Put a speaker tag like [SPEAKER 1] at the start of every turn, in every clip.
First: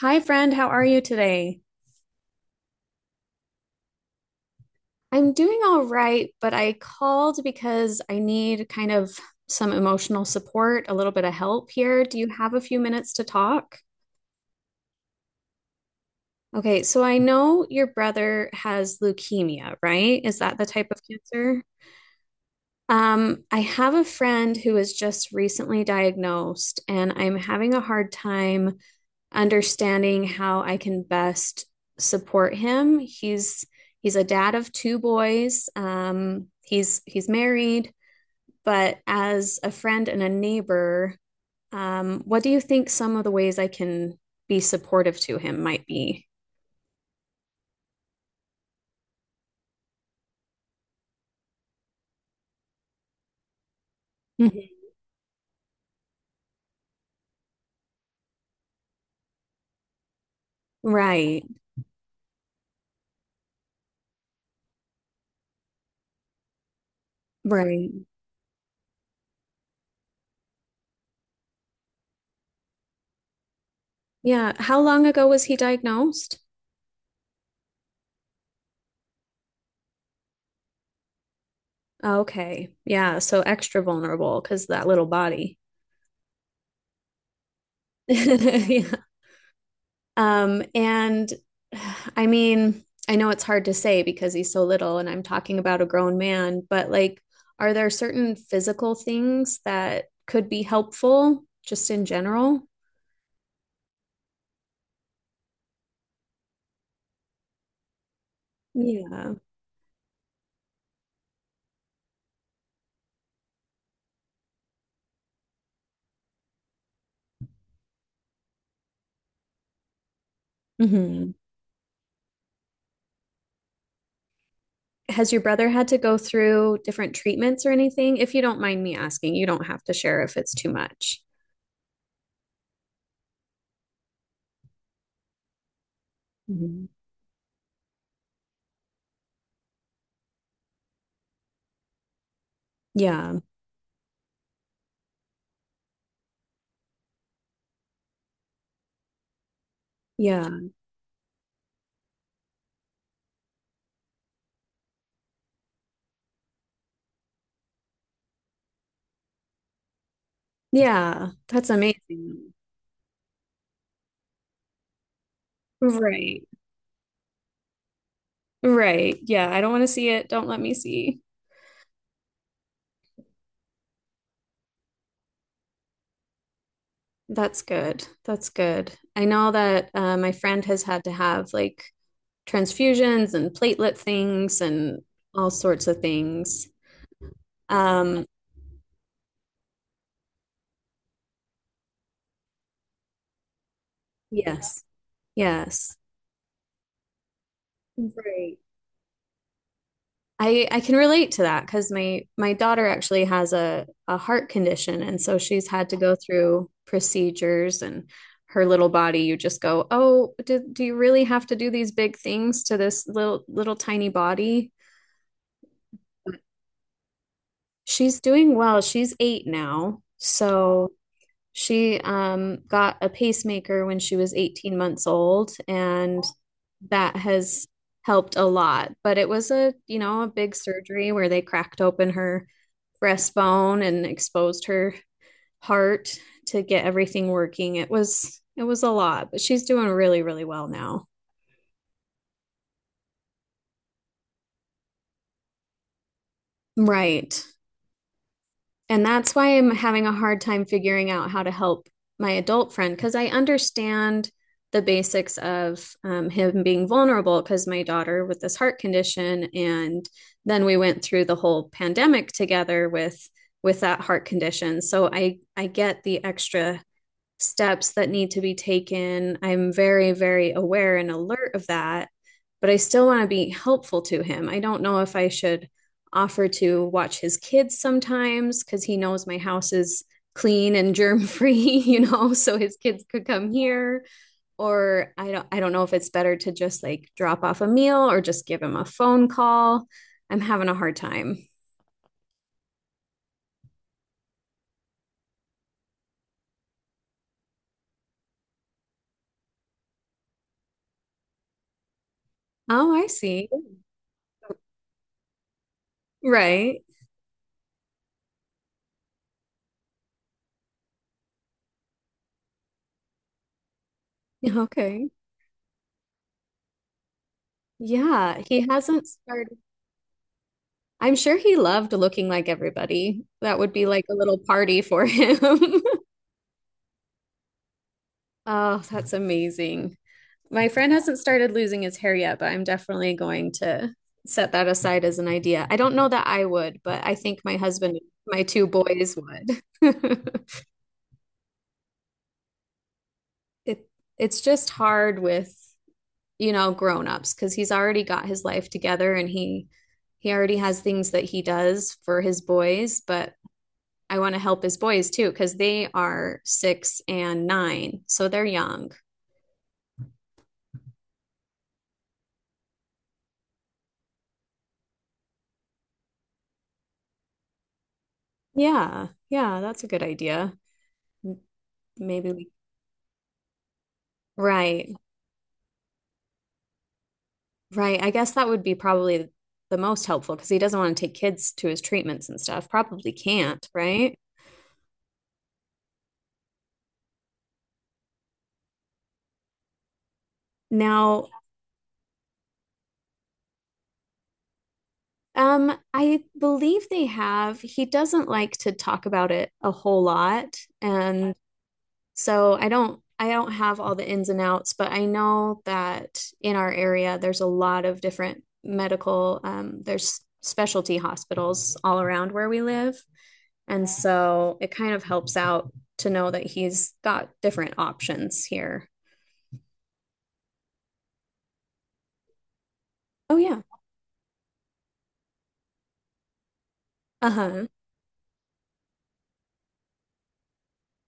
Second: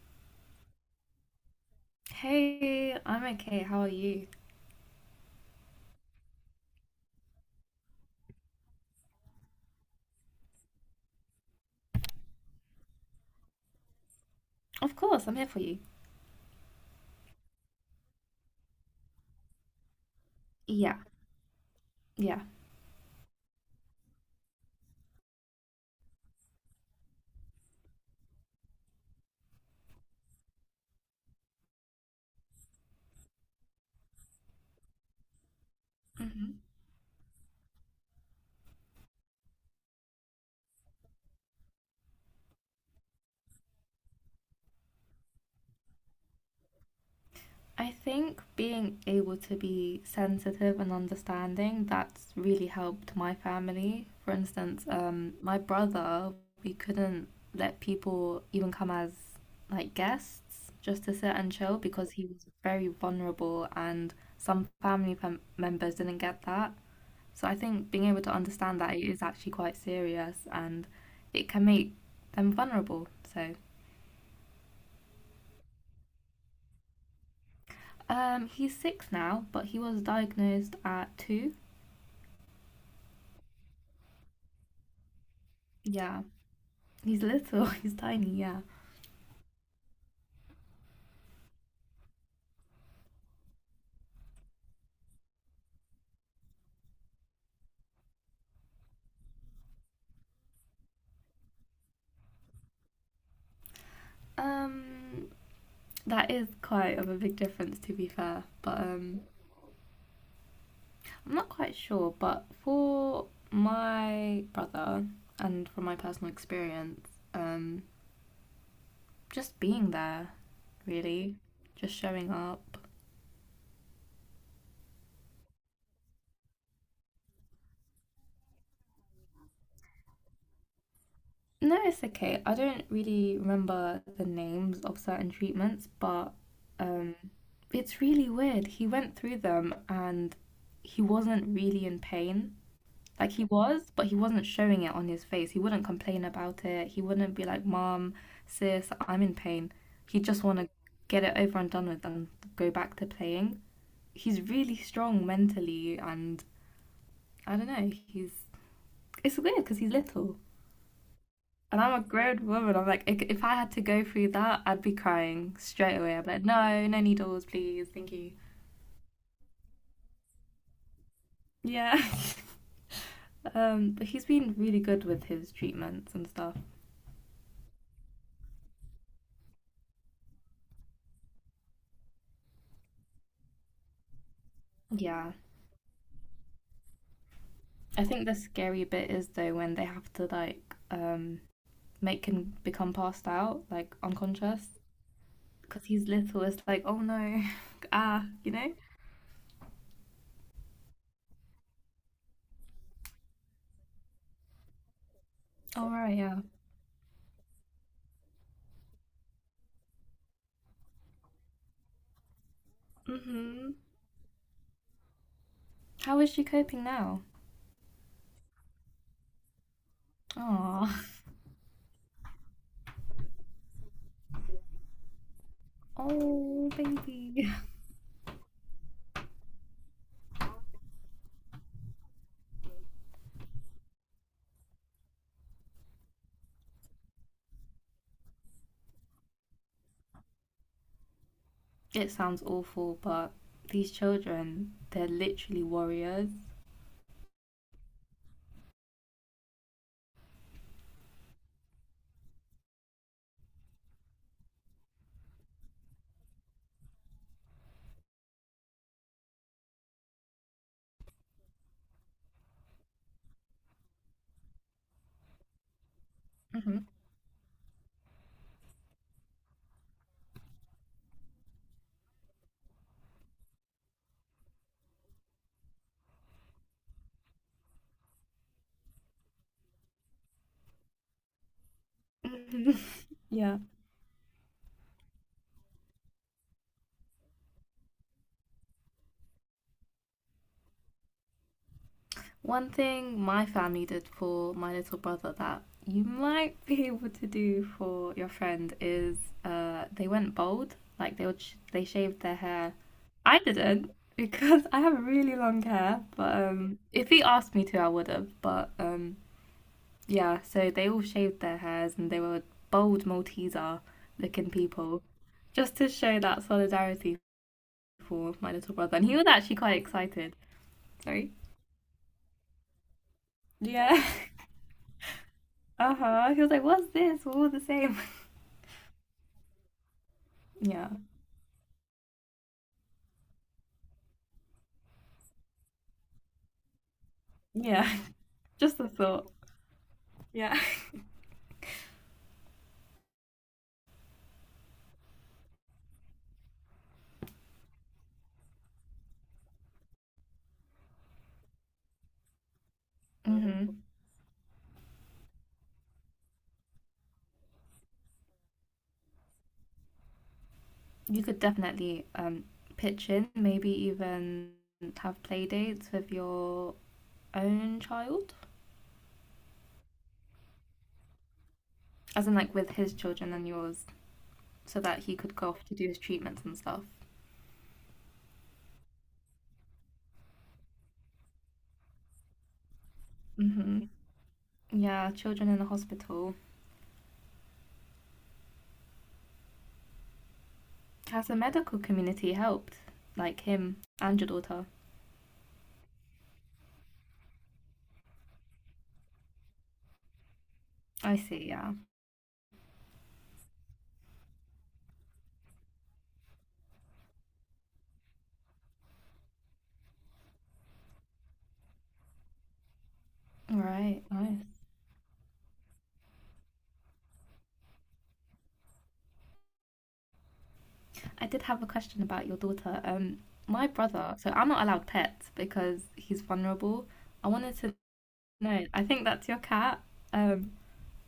[SPEAKER 1] Hi, friend. How are you today?
[SPEAKER 2] Hey, I'm okay. How are you?
[SPEAKER 1] I'm doing all right, but I called because I need kind of some emotional support, a little bit of help here. Do you have a few minutes to talk?
[SPEAKER 2] Of course, I'm here for you.
[SPEAKER 1] Okay, so I know your brother has leukemia, right? Is that the type of
[SPEAKER 2] Yeah,
[SPEAKER 1] cancer?
[SPEAKER 2] yeah.
[SPEAKER 1] I have a friend who was just recently diagnosed, and I'm having a hard time understanding how I can best support him. He's a dad of two boys. Um,
[SPEAKER 2] hmm
[SPEAKER 1] he's he's married, but as a friend and a neighbor, what do you think some of the ways I can be supportive to him might be?
[SPEAKER 2] I think being able to be sensitive and understanding, that's really helped my family. For
[SPEAKER 1] Mhm.
[SPEAKER 2] instance, my brother, we couldn't let people even come as like guests just to sit
[SPEAKER 1] Right,
[SPEAKER 2] and chill because he was very vulnerable and some fam members didn't get that. So I
[SPEAKER 1] right.
[SPEAKER 2] think being able to understand that it is actually quite serious and it can make them vulnerable. So
[SPEAKER 1] Yeah. How long ago was he diagnosed?
[SPEAKER 2] he's 6 now, but he was diagnosed at 2.
[SPEAKER 1] Okay. Yeah. So extra vulnerable because that little body.
[SPEAKER 2] Yeah, he's little, he's tiny. Yeah.
[SPEAKER 1] Yeah. And I mean, I know it's hard to say because he's so little and I'm talking about a grown man, but like, are there certain physical things that could be helpful just in general?
[SPEAKER 2] Um, that is quite of a big difference to be fair, but
[SPEAKER 1] Yeah.
[SPEAKER 2] I'm not quite sure. But for my brother and from my personal experience, um, just being there
[SPEAKER 1] Hmm.
[SPEAKER 2] really, just showing up.
[SPEAKER 1] Has your brother had to go through different treatments or anything? If you don't mind me asking, you don't have to share if it's too much.
[SPEAKER 2] No, it's okay. I don't really remember the names of certain treatments, but
[SPEAKER 1] Mhm.
[SPEAKER 2] um, it's really weird. He went through them and he wasn't really in pain. Like
[SPEAKER 1] Yeah.
[SPEAKER 2] he was, but he wasn't showing it on his face. He wouldn't complain about it. He wouldn't be like, Mom, sis, I'm in pain. He just want
[SPEAKER 1] Yeah.
[SPEAKER 2] to get it over and done with and go back to playing. He's really strong mentally, and I don't know. He's it's weird because he's little.
[SPEAKER 1] Yeah. That's
[SPEAKER 2] And I'm a grown
[SPEAKER 1] amazing.
[SPEAKER 2] woman. I'm like, if I had to go through that, I'd be crying straight away. I'd be like,
[SPEAKER 1] Right.
[SPEAKER 2] no, no needles, please, thank you.
[SPEAKER 1] Right. Yeah. I don't want to see it. Don't let me see.
[SPEAKER 2] Yeah. But he's been really good with his treatments and stuff.
[SPEAKER 1] That's good. That's good. I know that my friend has had to have like transfusions and platelet things and
[SPEAKER 2] Yeah.
[SPEAKER 1] all sorts of things.
[SPEAKER 2] I
[SPEAKER 1] Um,
[SPEAKER 2] think the scary bit is though when they have to like make him become passed out, like unconscious,
[SPEAKER 1] yes,
[SPEAKER 2] because
[SPEAKER 1] yes.
[SPEAKER 2] he's little. It's like, oh no, ah, you
[SPEAKER 1] Right.
[SPEAKER 2] know.
[SPEAKER 1] I can relate to that because my daughter actually has a heart condition, and so she's had
[SPEAKER 2] All
[SPEAKER 1] to
[SPEAKER 2] right,
[SPEAKER 1] go
[SPEAKER 2] yeah.
[SPEAKER 1] through procedures and her little body. You just go, oh, do you really have to do these big things to this little
[SPEAKER 2] Mhm.
[SPEAKER 1] little tiny body?
[SPEAKER 2] How is she coping now?
[SPEAKER 1] She's doing well. She's eight now.
[SPEAKER 2] Aw.
[SPEAKER 1] So she got a pacemaker when she was 18 months old, and
[SPEAKER 2] Oh,
[SPEAKER 1] that
[SPEAKER 2] baby.
[SPEAKER 1] has helped a lot. But it was a, you know, a big surgery where they cracked open her breastbone and exposed her heart to get everything working. It was a lot, but she's doing really, really well now.
[SPEAKER 2] It sounds awful, but these children, they're literally warriors.
[SPEAKER 1] Right. And that's why I'm having a hard time figuring out how to help my adult friend because I understand the basics of him being vulnerable because my daughter with this heart condition, and then we went through the whole pandemic together with that heart condition. So I get the
[SPEAKER 2] Mhm.
[SPEAKER 1] extra steps that need to be taken. I'm very, very aware and alert of that, but I still want to be helpful to him. I don't know if I should offer to watch his kids sometimes because he knows my house is clean and germ free, you know, so his kids could come
[SPEAKER 2] Yeah.
[SPEAKER 1] here. Or I don't know if it's better to just like drop off a meal or just give him a phone call. I'm having a hard time.
[SPEAKER 2] One thing my family did for my little brother that you might be able to do for your friend is they went bald. Like they would sh they shaved their hair.
[SPEAKER 1] Oh, I
[SPEAKER 2] I
[SPEAKER 1] see.
[SPEAKER 2] didn't because I have really long hair, but
[SPEAKER 1] Right.
[SPEAKER 2] if he asked me to, I would have, but yeah, so they all shaved their hairs and they were bold Malteser looking
[SPEAKER 1] Yeah,
[SPEAKER 2] people
[SPEAKER 1] okay.
[SPEAKER 2] just to show that solidarity for
[SPEAKER 1] Yeah,
[SPEAKER 2] my
[SPEAKER 1] he
[SPEAKER 2] little brother.
[SPEAKER 1] hasn't
[SPEAKER 2] And he was actually
[SPEAKER 1] started.
[SPEAKER 2] quite excited.
[SPEAKER 1] I'm
[SPEAKER 2] Sorry?
[SPEAKER 1] sure he loved looking like everybody. That would be
[SPEAKER 2] Yeah.
[SPEAKER 1] like a little party for him.
[SPEAKER 2] Uh huh. He was like, what's this? We're all the same.
[SPEAKER 1] Oh, that's amazing. My
[SPEAKER 2] Yeah.
[SPEAKER 1] friend hasn't started losing his hair yet, but I'm definitely going to set that aside as an idea. I don't know that I would, but I think my
[SPEAKER 2] Yeah.
[SPEAKER 1] husband, and my two
[SPEAKER 2] Just a
[SPEAKER 1] boys
[SPEAKER 2] thought.
[SPEAKER 1] would.
[SPEAKER 2] Yeah.
[SPEAKER 1] It it's just hard with, you know, grown-ups because he's already got his life together and he already has things that he does for his boys, but
[SPEAKER 2] hmm
[SPEAKER 1] I want to help his boys too, because they are six and nine, so they're young.
[SPEAKER 2] You could definitely pitch in, maybe even have play dates with your own child,
[SPEAKER 1] Yeah, yeah, that's a good idea. M-
[SPEAKER 2] as
[SPEAKER 1] Maybe
[SPEAKER 2] in
[SPEAKER 1] we,
[SPEAKER 2] like with his children and yours, so
[SPEAKER 1] right,
[SPEAKER 2] that he could go off to do his treatments and stuff.
[SPEAKER 1] right. I guess that would be probably the most helpful because he doesn't want to take kids to his treatments and stuff. Probably can't,
[SPEAKER 2] Hmm
[SPEAKER 1] right?
[SPEAKER 2] Yeah, children in the hospital.
[SPEAKER 1] Now,
[SPEAKER 2] Has the medical community helped? Like him and your daughter?
[SPEAKER 1] I believe they have, he doesn't like to talk about it a whole lot,
[SPEAKER 2] I
[SPEAKER 1] and
[SPEAKER 2] see, yeah.
[SPEAKER 1] so I don't have all the ins and outs, but I know that in our area there's a lot of different medical there's specialty hospitals all around where we live.
[SPEAKER 2] All
[SPEAKER 1] And
[SPEAKER 2] right,
[SPEAKER 1] so
[SPEAKER 2] nice.
[SPEAKER 1] it kind of helps out to know that he's got different options here.
[SPEAKER 2] I did have a question about your daughter.
[SPEAKER 1] Oh yeah.
[SPEAKER 2] My brother, so I'm not allowed pets because he's vulnerable. I wanted
[SPEAKER 1] Uh-huh.
[SPEAKER 2] to know, I think that's your cat. Um,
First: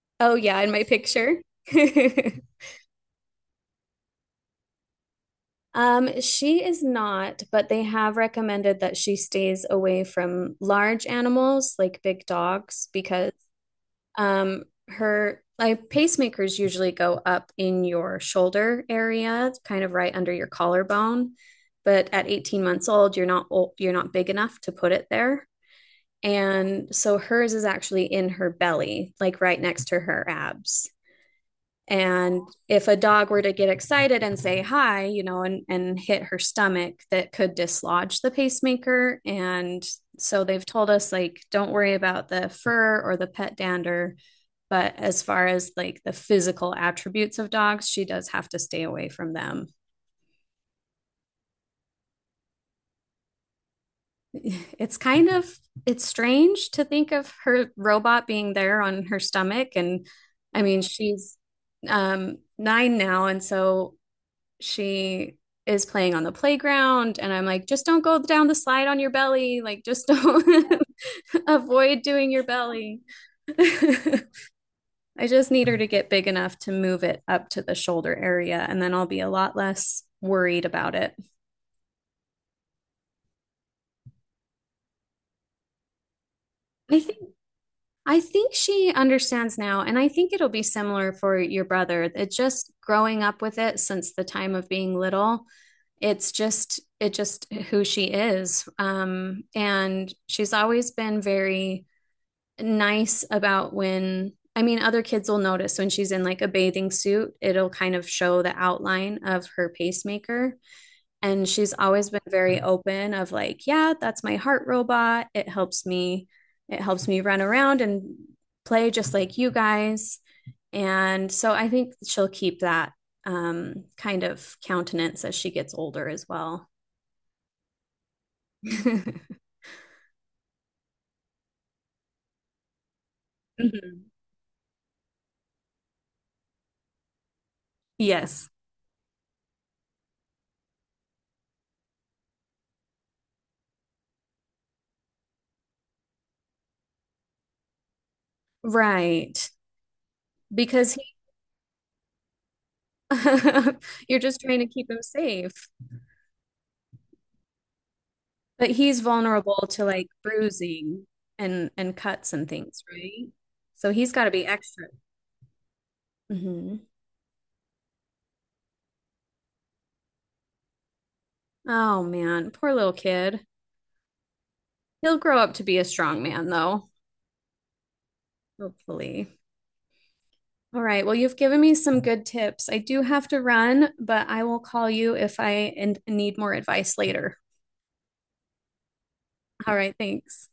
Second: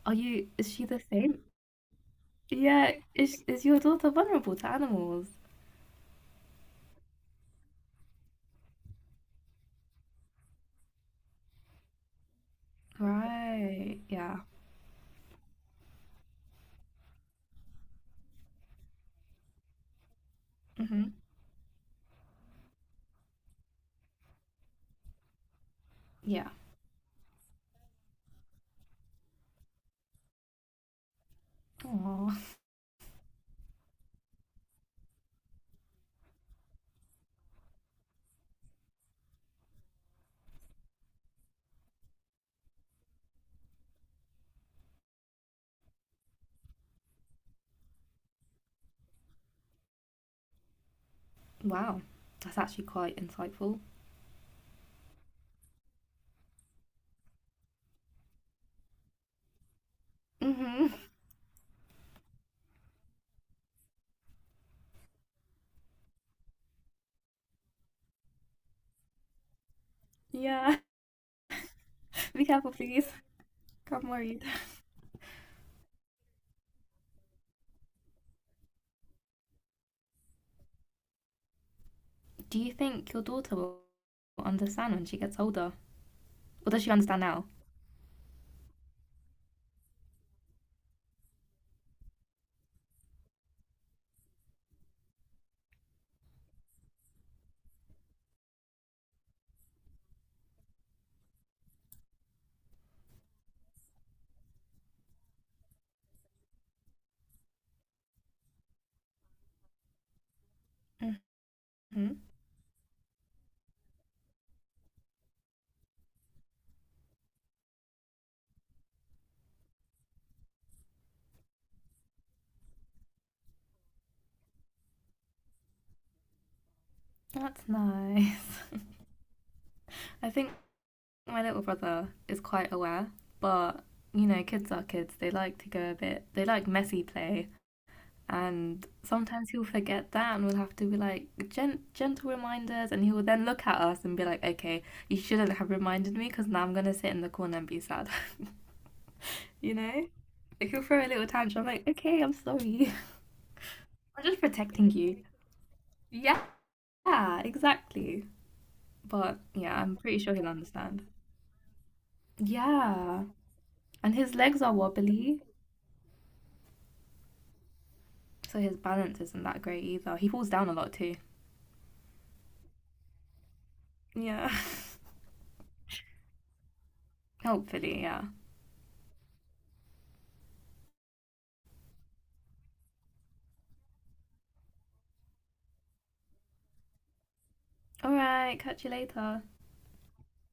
[SPEAKER 1] Oh yeah, in
[SPEAKER 2] is
[SPEAKER 1] my
[SPEAKER 2] she the same?
[SPEAKER 1] picture.
[SPEAKER 2] Yeah, is your daughter vulnerable to animals?
[SPEAKER 1] She is not, but they have recommended that she stays away from large animals like big dogs because
[SPEAKER 2] Right, yeah.
[SPEAKER 1] Um, her like pacemakers usually go up in your shoulder area, kind of right under your
[SPEAKER 2] Mm-hmm.
[SPEAKER 1] collarbone. But at 18 months old, you're not big enough to put it there.
[SPEAKER 2] Yeah.
[SPEAKER 1] And so hers is actually in her belly, like right next to her abs,
[SPEAKER 2] Aw,
[SPEAKER 1] and if a dog were to get excited and say hi, you know, and hit her stomach, that could dislodge the pacemaker, and so they've told us, like, don't worry about the fur or the pet dander, but as far as like the physical attributes of dogs, she does have to stay away from them.
[SPEAKER 2] wow. That's actually quite insightful.
[SPEAKER 1] It's kind of it's strange to think of her robot being there on her stomach, and I mean
[SPEAKER 2] Mm-hmm.
[SPEAKER 1] she's nine now, and so she is playing on the playground, and I'm like, just don't go down the slide on your belly. Like, just
[SPEAKER 2] Yeah.
[SPEAKER 1] don't avoid doing your
[SPEAKER 2] Be careful,
[SPEAKER 1] belly.
[SPEAKER 2] please. I'm worried.
[SPEAKER 1] I just need her to get big enough to move it up to the shoulder area, and then I'll be a lot less worried about it.
[SPEAKER 2] Do you think your daughter will understand when she gets older? Or does she
[SPEAKER 1] I think
[SPEAKER 2] understand now?
[SPEAKER 1] I think she understands now, and I think it'll be similar for your brother. It's just growing up with it since the time of being little, it's just it just who she is, and she's always been very nice about when I mean other kids will notice when she's in like a bathing suit, it'll kind of show the outline of her pacemaker, and she's always
[SPEAKER 2] Hmm
[SPEAKER 1] been very open of like, yeah, that's my heart robot, it helps me, it helps me run around and play just like you guys, and so I think she'll keep that kind of countenance as she gets older as well.
[SPEAKER 2] That's nice. I think my little brother is quite aware, but
[SPEAKER 1] Mhm.
[SPEAKER 2] you know, kids are kids. They like to go a bit, they like messy play.
[SPEAKER 1] Yes,
[SPEAKER 2] And sometimes he'll forget that, and we'll have to be like gentle reminders. And he will then look at us and be like, okay, you shouldn't have reminded me because now I'm going to sit in the corner and be sad.
[SPEAKER 1] right.
[SPEAKER 2] you know? Like, he'll
[SPEAKER 1] Because he,
[SPEAKER 2] throw a little tantrum, I'm like, okay, I'm sorry.
[SPEAKER 1] you're
[SPEAKER 2] I'm just
[SPEAKER 1] just trying to keep
[SPEAKER 2] protecting
[SPEAKER 1] him
[SPEAKER 2] you.
[SPEAKER 1] safe.
[SPEAKER 2] Yeah, exactly.
[SPEAKER 1] But he's
[SPEAKER 2] But
[SPEAKER 1] vulnerable
[SPEAKER 2] yeah,
[SPEAKER 1] to
[SPEAKER 2] I'm
[SPEAKER 1] like
[SPEAKER 2] pretty sure he'll understand.
[SPEAKER 1] bruising and cuts and things,
[SPEAKER 2] Yeah.
[SPEAKER 1] right? So he's
[SPEAKER 2] And
[SPEAKER 1] got to
[SPEAKER 2] his
[SPEAKER 1] be
[SPEAKER 2] legs are
[SPEAKER 1] extra.
[SPEAKER 2] wobbly,
[SPEAKER 1] Hmm.
[SPEAKER 2] so his balance isn't that great either. He falls down a lot too.
[SPEAKER 1] Oh man, poor little kid.
[SPEAKER 2] Yeah.
[SPEAKER 1] He'll grow up to be a strong man though,
[SPEAKER 2] Hopefully, yeah.
[SPEAKER 1] hopefully. All right. Well, you've given me some good tips. I do have to run, but I will call you if I and need more advice later.
[SPEAKER 2] All right, catch you later.
[SPEAKER 1] All right, thanks.